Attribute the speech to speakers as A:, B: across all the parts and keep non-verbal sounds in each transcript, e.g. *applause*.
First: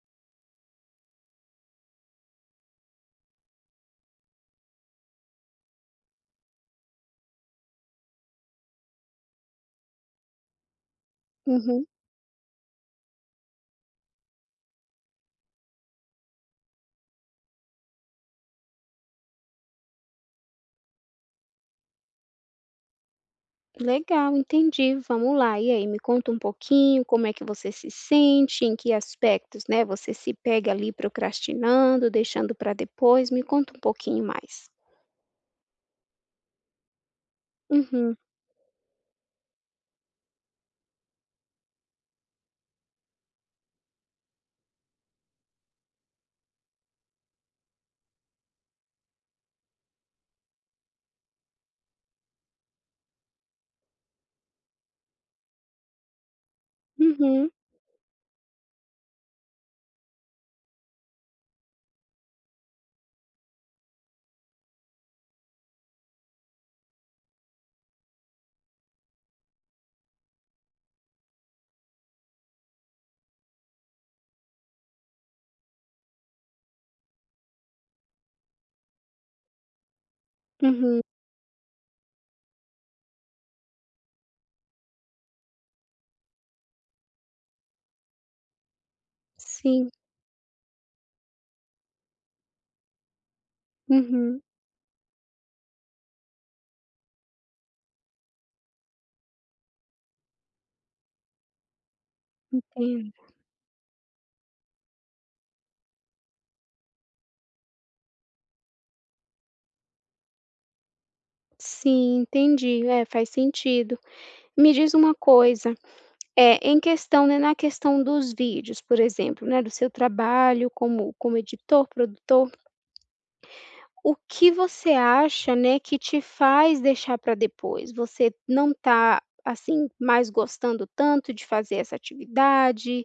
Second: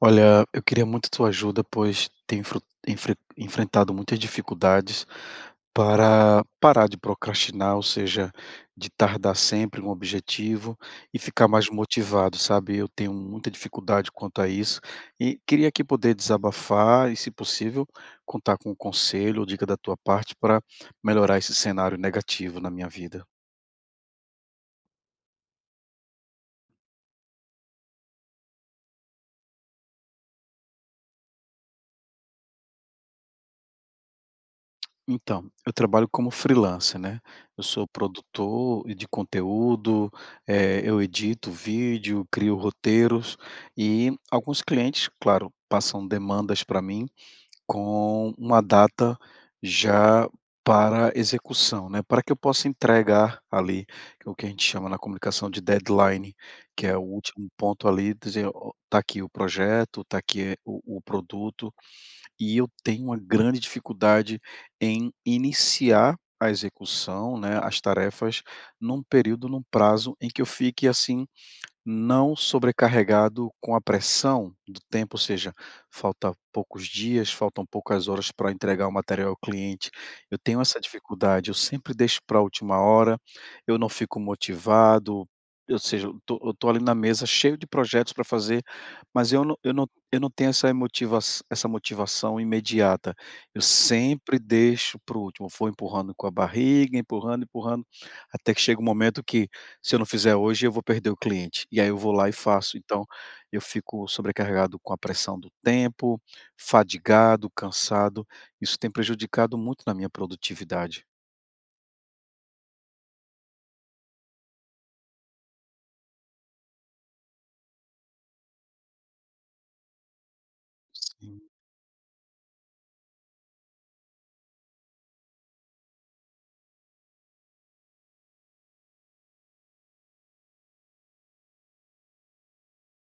A: Olha, eu queria muito a tua ajuda, pois tenho, en enfren enfrentado muitas dificuldades para parar de procrastinar. Ou seja, de tardar sempre um objetivo, e ficar mais
B: Uhum.
A: motivado, sabe. Eu tenho muita dificuldade quanto a isso, e queria aqui poder desabafar e, se possível, contar com o conselho ou dica da tua parte para melhorar esse cenário negativo na minha vida.
B: Legal, entendi. Vamos lá! E aí, me conta um pouquinho como é que você se sente. Em que aspectos, né, você se pega ali procrastinando, deixando para depois, me conta um pouquinho mais.
A: Então, eu trabalho como freelancer, né. Eu sou
B: Uhum.
A: produtor de conteúdo, eh, eu edito vídeo, crio roteiros, e alguns clientes, claro, passam demandas para mim, com uma data já para execução, né. Para que eu possa entregar ali o que a gente chama na comunicação de deadline que é o último
B: Uhum.
A: ponto ali dize o, está aqui o projeto, está aqui o o produto, e eu tenho uma grande dificuldade em iniciar a execução, né. As tarefas, em um período, em um prazo em que eu fique assim, não sobrecarregado com a pressão do tempo, ou seja, falta poucos dias, faltam poucas horas para entregar o material ao cliente. Eu tenho essa
B: Uhum.
A: dificuldade, eu sempre deixo para última hora, eu não fico motivado. Ou seja, eu estou, eu estou ali na mesa cheio de projetos para fazer, mas eu não eu não
B: Sim.
A: eu não tenho essa motiva essa motivação imediata, eu sempre
B: Uhum.
A: deixo para o último, for empurrando com a barriga, empurrando, empurrando, até que chega um momento que, se eu não fizer hoje, eu vou perder o cliente, e aí eu vou lá e faço, então.
B: Entendo.
A: Eu fico sobrecarregado com a pressão do tempo, fadigado, cansado, isso tem prejudicado muito na minha produtividade.
B: Sim, entendi. É, faz sentido. Me diz uma coisa, eh, em questão, né na questão dos vídeos, por exemplo, né, do seu trabalho como como
A: Sim.
B: editor, produtor, o que você acha, né, que te faz deixar pra depois? Você não tá, assim, mais gostando tanto de fazer essa atividade?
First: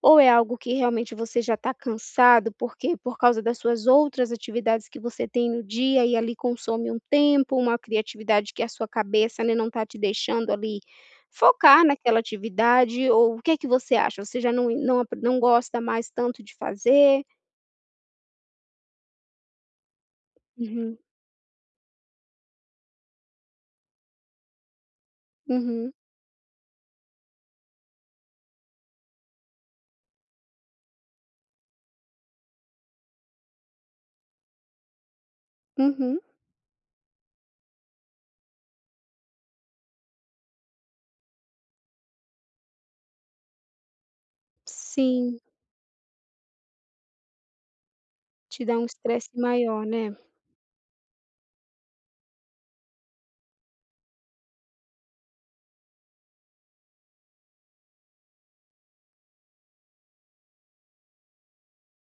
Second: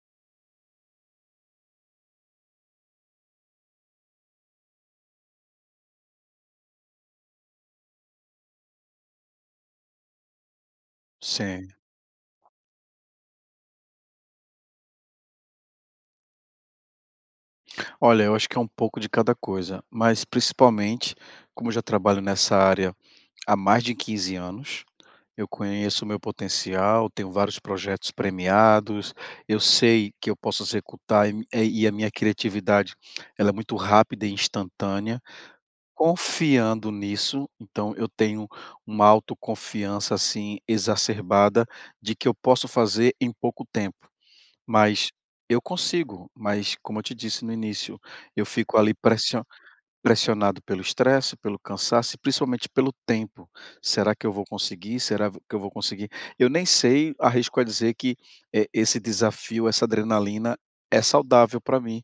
B: Ou é algo que realmente você já tá cansado porque por causa das suas outras atividades que você tem no dia e ali consome um tempo, uma criatividade que a sua cabeça, né, não tá te deixando ali
A: Sei.
B: focar naquela atividade? Ou o que que você acha? Você já não não ap não gosta mais tanto de fazer?
A: Olha, eu acho que é um pouco de cada coisa, mas,
B: Uhum.
A: principalmente, como eu já trabalho nessa área há mais de 15 anos, eu
B: Uhum.
A: conheço o meu potencial, tenho vários projetos premiados, eu sei que eu posso executar, e e a minha criatividade, ela é muito rápida e instantânea.
B: Uhum.
A: Confiando nisso, então eu tenho uma autoconfiança, assim, exacerbada de que eu posso fazer em pouco tempo, mas
B: Sim.
A: eu consigo. Mas, como eu te disse no início, eu
B: Te
A: fico
B: dá um
A: ali
B: estresse
A: pressio
B: maior, né.
A: pressionado pelo estresse, pelo cansaço e principalmente pelo tempo. "Será que eu vou conseguir? Será v que eu vou conseguir?" Eu nem sei arrisco a dizer que, eh, esse desafio, essa adrenalina é saudável pra mim,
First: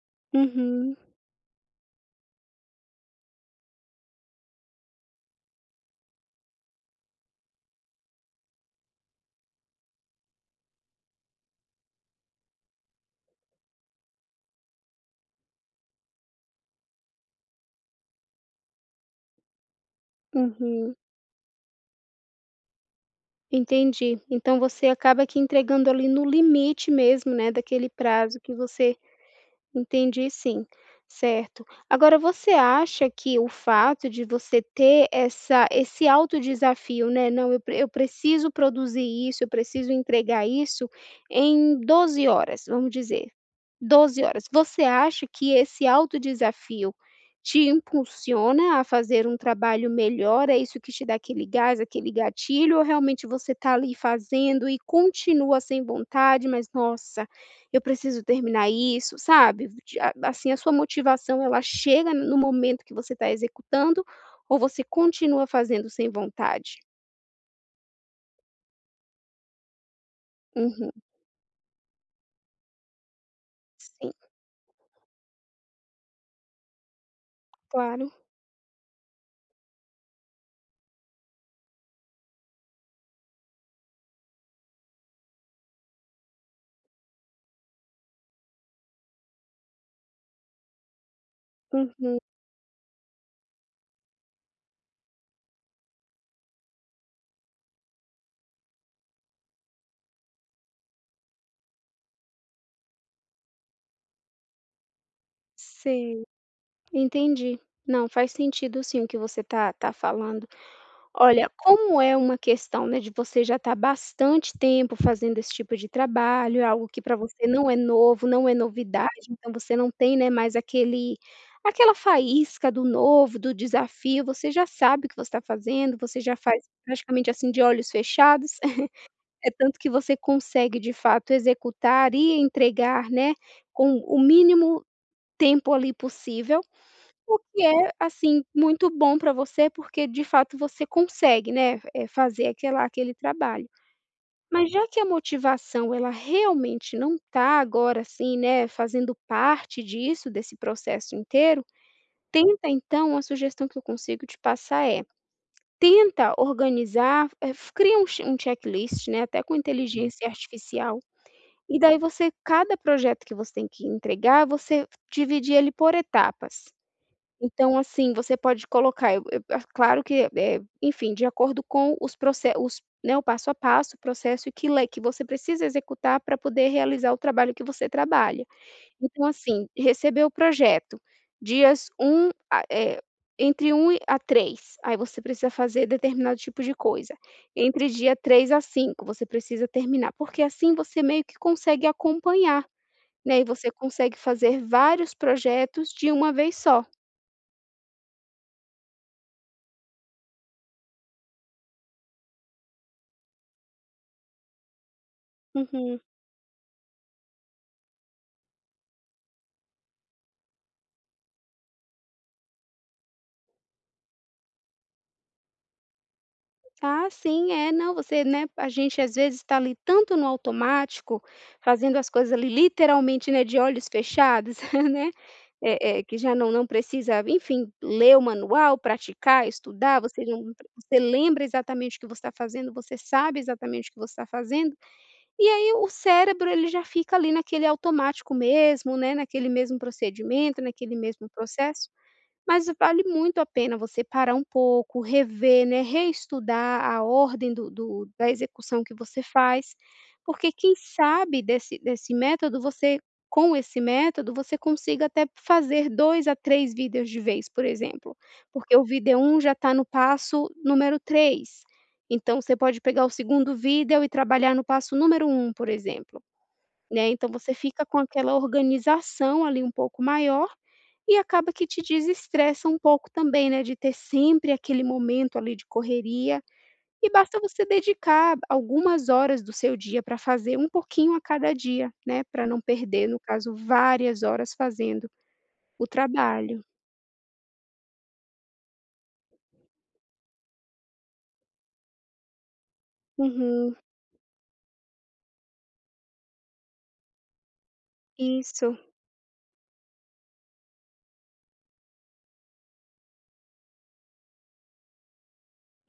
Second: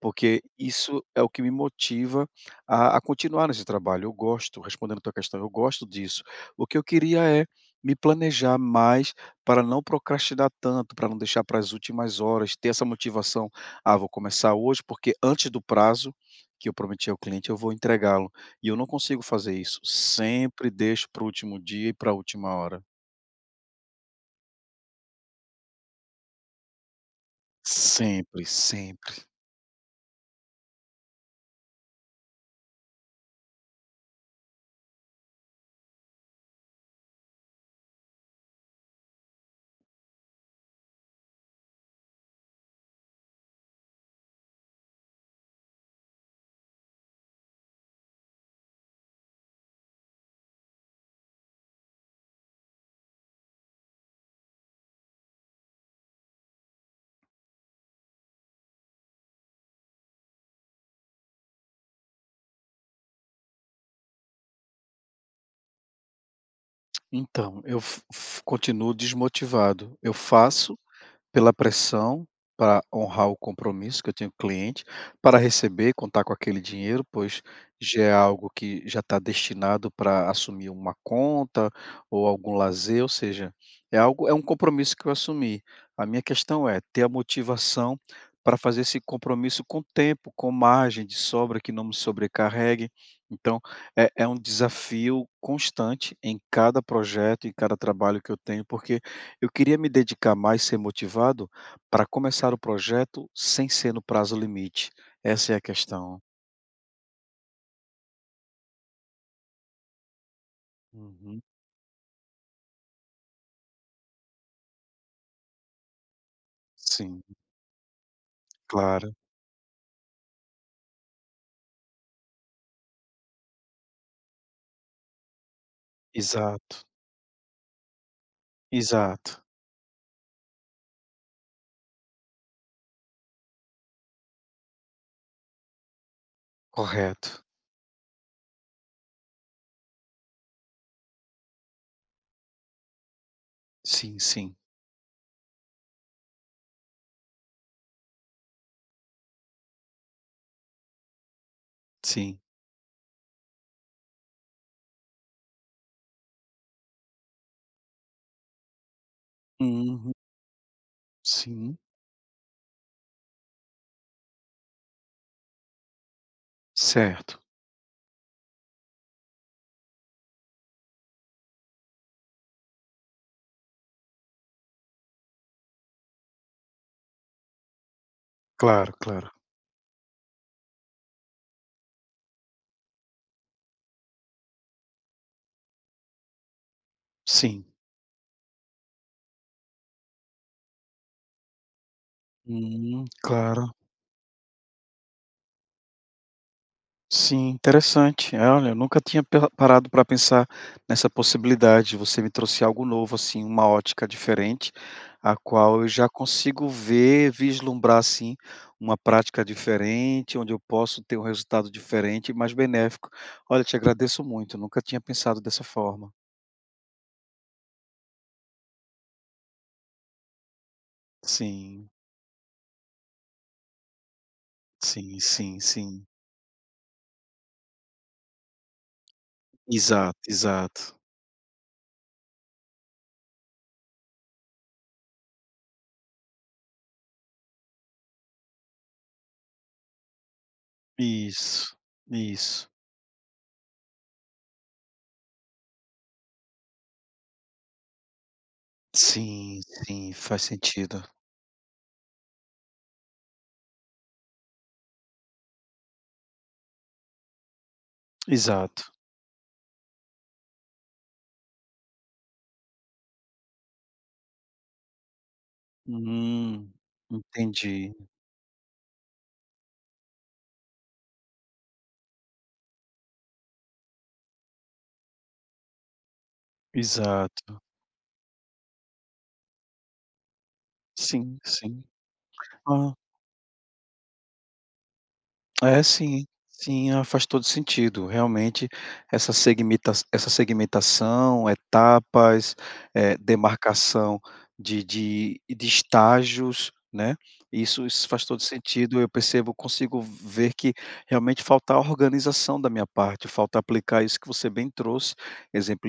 A: porque
B: Uhum.
A: isso é o que me motiva a a continuar nesse trabalho. Eu gosto, respondendo tua questão, eu gosto disso. O que eu queria é me planejar mais pra não procrastinar tanto, pra não deixar para as últimas horas, ter essa motivação: "Ah, vou começar hoje, porque antes do prazo que eu prometi ao cliente eu vou entregá-lo". E eu não consigo fazer isso, sempre
B: Uhum.
A: deixo para o último dia e pra última hora.
B: Entendi, então, você acaba que entregando ali, no limite mesmo, né daquele prazo
A: Sempre,
B: que você
A: sempre.
B: Entendi sim, certo. Agora você acha que o fato de você ter essa esse alto desafio, né: "Não, eu eu preciso produzir isso, eu preciso entregar isso em 12 horas". Vamos dizer, 12 horas. Você acha que esse auto desafio te impulsiona a fazer um trabalho melhor? É isso que te dá aquele gás? Aquele gatilho? Ou realmente você tá ali, fazendo e continua sem vontade: "Mas nossa! Eu preciso terminar isso". Sabe? Esse te a ba assim a sua motivação, ela chega no momento que você tá executando? Ou você continua fazendo sem vontade?
A: Então, eu fi fi continuo desmotivado, eu faço
B: Uhum.
A: pela pressão, pra honrar o compromisso que
B: Sim.
A: eu tenho cliente. Para receber, contar com aquele dinheiro, pois já
B: Claro.
A: é algo que já tá destinado pra assumir uma conta, ou algum lazer ou seja, é algo é um compromisso que eu assumi. A minha questão é ter a motivação pra fazer esse compromisso com tempo, com margem de sobra que não me
B: Uhum.
A: sobrecarregue, então, é é um desafio constante em cada projeto, em cada trabalho que eu tenho, porque eu queria me dedicar mais, ser motivado pra começar o projeto sem ser no prazo limite, essa é a questão.
B: Sim. Entendi. Não, faz sentido sim o que você tá tá falando.
A: Uhum.
B: Olha, como é uma questão, né, de você já tá bastante tempo fazendo esse tipo de trabalho. É algo que pra
A: Sim.
B: você não é novo, não é novidade.
A: Claro.
B: Então, você não tem, né, mais aquele aquela faísca do novo, do desafio. Você já sabe o que você tá fazendo, você já faz
A: Exato.
B: praticamente assim, de olhos fechados, *chuckles*
A: Exato.
B: é tanto que você consegue de fato executar e entregar, né, com o mínimo tempo ali, possível. O
A: Correto.
B: que é, assim, muito bom pra você porque de fato você consegue, né, eh, fazer aquela aquele trabalho.
A: Sim, sim.
B: Mas já que a motivação, ela realmente não tá agora, assim, né, fazendo parte disso, desse processo inteiro,
A: Sim.
B: tenta então uma sugestão que eu consigo te passar é, tenta organizar, eh, fa cria um che um checklist, né, até com
A: Uhum.
B: inteligência artificial,
A: Sim.
B: e daí você cada projeto que você tem que entregar você dividir ele por etapas.
A: Certo.
B: Então assim, você pode colocar, eh, o eu, ah, claro que, eh, enfim, de acordo com os proce os Né, o passo a passo, o processo e que le que você precisa executar pra poder realizar o trabalho que você trabalha.
A: Claro,
B: Então
A: claro.
B: assim, receber o projeto. Dias 1, ah, é, entre 1 e a 3. Aí você precisa fazer determinado tipo de coisa,
A: Sim.
B: entre dia 3 a 5 você precisa terminar. Porque assim, você meio que consegue acompanhar,
A: Né né.
B: né, e você
A: Claro.
B: consegue fazer vários projetos de uma vez só.
A: Sim, interessante, eh, olha, eu nunca tinha pela parado pra pensar nessa possibilidade, você me trouxe algo novo assim, uma ótica diferente, a qual eu
B: Uhum.
A: já consigo ver, vislumbrar assim, uma prática diferente, onde eu posso ter um resultado diferente e mais benéfico. Olha te agradeço muito, nunca tinha pensado dessa forma.
B: Ah, sim. É, não, você né, a gente, às vezes, está ali tanto no automático,
A: Sim.
B: fazendo as coisas ali literalmente, né, de olhos fechados, *chuckles* né,
A: Sim, sim,
B: eh eh,
A: sim.
B: que já não não precisa, enfim, ler o manual, praticar, estudar,
A: Exato,
B: você não
A: exato.
B: você lembra exatamente o que você está fazendo, você sabe exatamente o que você está fazendo, e aí o cérebro, ele já fica ali, naquele automático mesmo, né, naquele mesmo procedimento, naquele mesmo
A: Isso,
B: processo. Mas
A: isso.
B: vale muito a pena você parar um pouco, rever, né, reestudar a ordem do do da execução que você
A: Sim,
B: faz,
A: sim, faz
B: porque quem
A: sentido.
B: sabe, desse desse método você com esse método, você consiga até fazer 2 a 3 vídeos de vez, por exemplo, porque o
A: Exato.
B: vídeo 1 já está no passo número 3, então você pode pegar o 2º vídeo e trabalhar no passo número 1, por exemplo,
A: Hum.
B: né, então você fica
A: Entendi.
B: com aquela organização, ali, um pouco maior, e acaba que te desestressa um pouco também, né, de ter sempre aquele momento, ali, de correria, e basta
A: Exato.
B: você dedicar algumas horas do seu dia para fazer um pouquinho a
A: Sim,
B: cada
A: sim.
B: dia, né, para não
A: Ah.
B: perder, no caso, várias horas fazendo
A: É,
B: o
A: sim,
B: trabalho.
A: sim. Ah, faz todo sentido, realmente essa segmita essa segmentação, etapas, eh,
B: Uhum.
A: demarcação de de de estágios, né, isso isso faz todo
B: Isso.
A: sentido, eu percebo eu consigo ver que, realmente, falta organização da minha parte, falta aplicar isso que você bem trouxe,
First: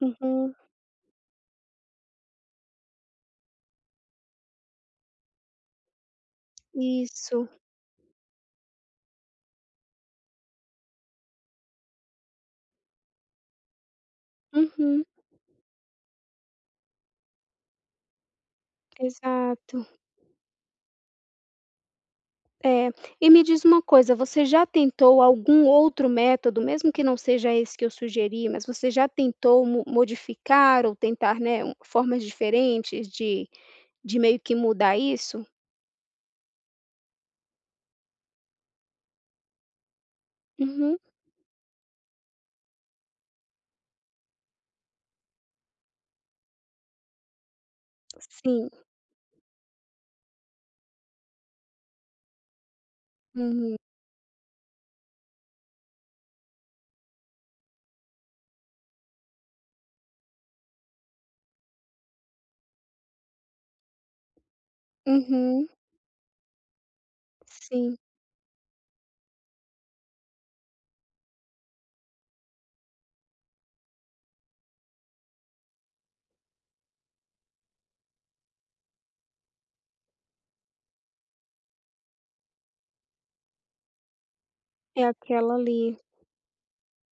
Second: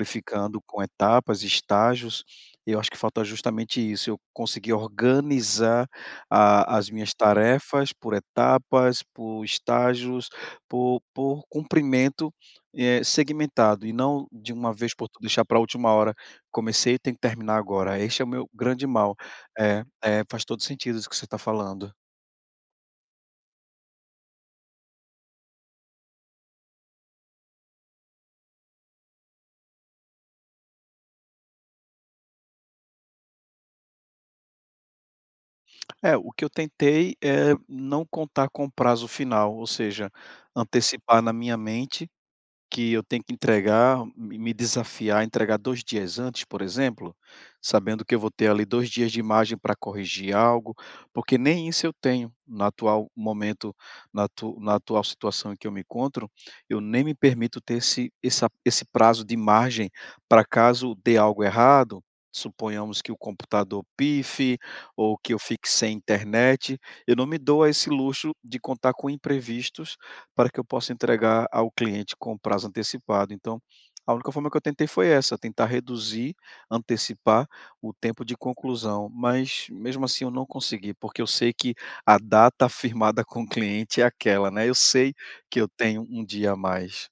B: Uhum.
A: com etapas, estágios, e eu acho que falta justamente isso, eu conseguir organizar a as minhas
B: Isso.
A: tarefas por etapas, por estágios, por por cumprimento, eh, segmentado e não de uma vez
B: Uhum.
A: por t deixar para última hora. Comecei, tenho que terminar agora, este é o meu grande mal. É,
B: Exato.
A: é, faz todo sentido isso que você está falando.
B: É. E me diz uma coisa, você já tentou algum outro método? Mesmo que não seja esse que eu sugeri, mas você já tentou mo modificar ou tentar, né, um formas diferentes de de meio que mudar isso?
A: É, o que eu tentei é não contar com prazo final, ou seja,
B: Uhum.
A: antecipar na minha mente que eu tenho que entregar me me desafiar, entregar 2 dias antes, por exemplo, sabendo que eu vou ter ali
B: Sim.
A: 2 dias de margem para corrigir algo, porque nem isso eu tenho, no atual momento,
B: Uhum.
A: na atu na atual situação em que eu me encontro, eu nem me permito ter esse essa esse prazo de margem para caso dê algo errado, suponhamos que o computador pife, ou que eu fique
B: Uhum.
A: sem internet, eu não me dou a esse
B: Sim.
A: luxo de contar com imprevistos para que eu possa entregar ao cliente com prazo antecipado. Então, a única forma que eu tentei foi essa, tentar reduzir, antecipar o tempo de conclusão, mas mesmo, assim, eu não consegui. Porque eu sei que a data firmada com o cliente é aquela, né, eu
B: É
A: sei
B: aquela
A: que eu
B: ali.
A: tenho 1 dia a mais.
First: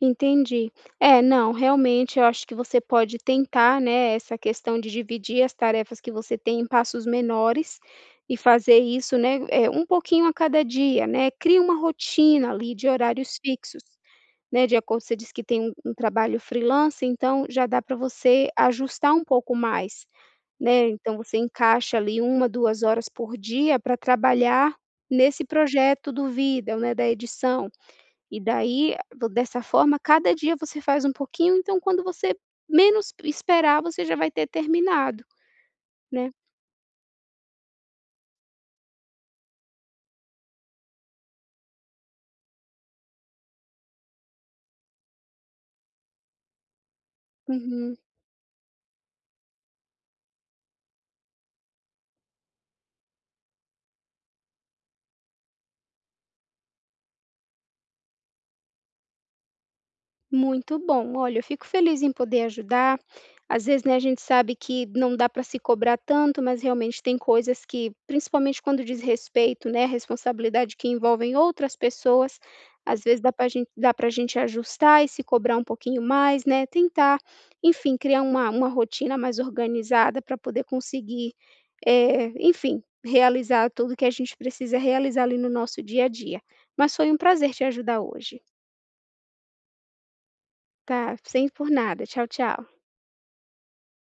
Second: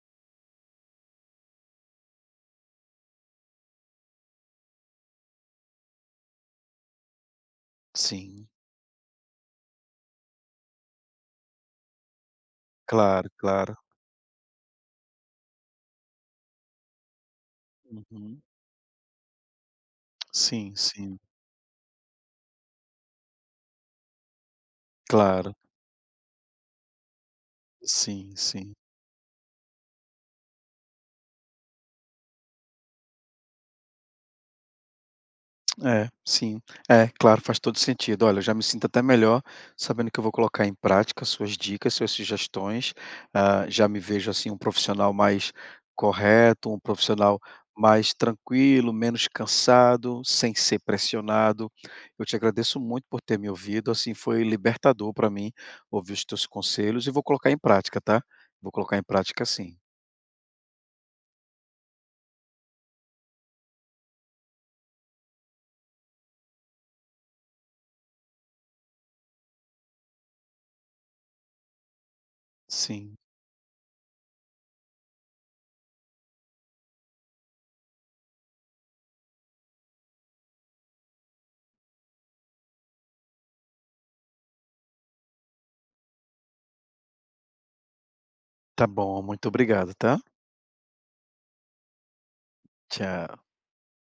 B: Entendi. É, não, realmente eu acho que você pode tentar, né, essa questão de dividir as tarefas que você tem em passos menores. E
A: Sim.
B: fazer isso, né, eh, um pouquinho a cada dia, né, crie uma rotina ali de
A: Claro,
B: horários fixos,
A: claro.
B: né, de acordo você disse que tem um um trabalho freelancer. Então, já dá para
A: Uhum.
B: você ajustar um pouco mais,
A: Sim,
B: né, então
A: sim.
B: você encaixa ali 1, 2 horas por dia pra trabalhar nesse
A: Claro.
B: projeto do vídeo, né, da edição.
A: Sim
B: E
A: sim.
B: daí dessa forma, cada dia você faz um pouquinho, então, quando você menos esperar, você já vai ter terminado,
A: É,
B: né.
A: sim. É, claro, faz todo sentido. Olha, eu já me sinto até melhor sabendo que eu vou colocar em prática as suas dicas, suas sugestões, ah, já me vejo, assim, um profissional mais correto, um profissional
B: Uhum.
A: mais tranquilo, menos cansado, sem ser pressionado. Eu te agradeço muito por ter me ouvido, assim, foi libertador pra mim ouvir os teus conselhos e vou colocar em prática, tá. Vou colocar em prática, sim.
B: Muito bom, olha, eu fico feliz em poder ajudar. Às vezes, né, a gente sabe que não dá para se cobrar tanto, mas realmente tem coisas que, principalmente quando diz respeito, né, à responsabilidade que envolvem outras pessoas, às
A: Sim.
B: vezes, dá para gente dá para gente ajustar e se cobrar um pouquinho mais, né. Tentar, enfim, criar uma uma rotina mais organizada para poder conseguir, eh, enfim, realizar tudo que a gente precisa realizar ali no nosso dia a dia. Mas foi um prazer te ajudar hoje.
A: Tá bom, muito obrigado, tá.
B: Tá, sem por nada. Tchau, tchau.
A: Tchau.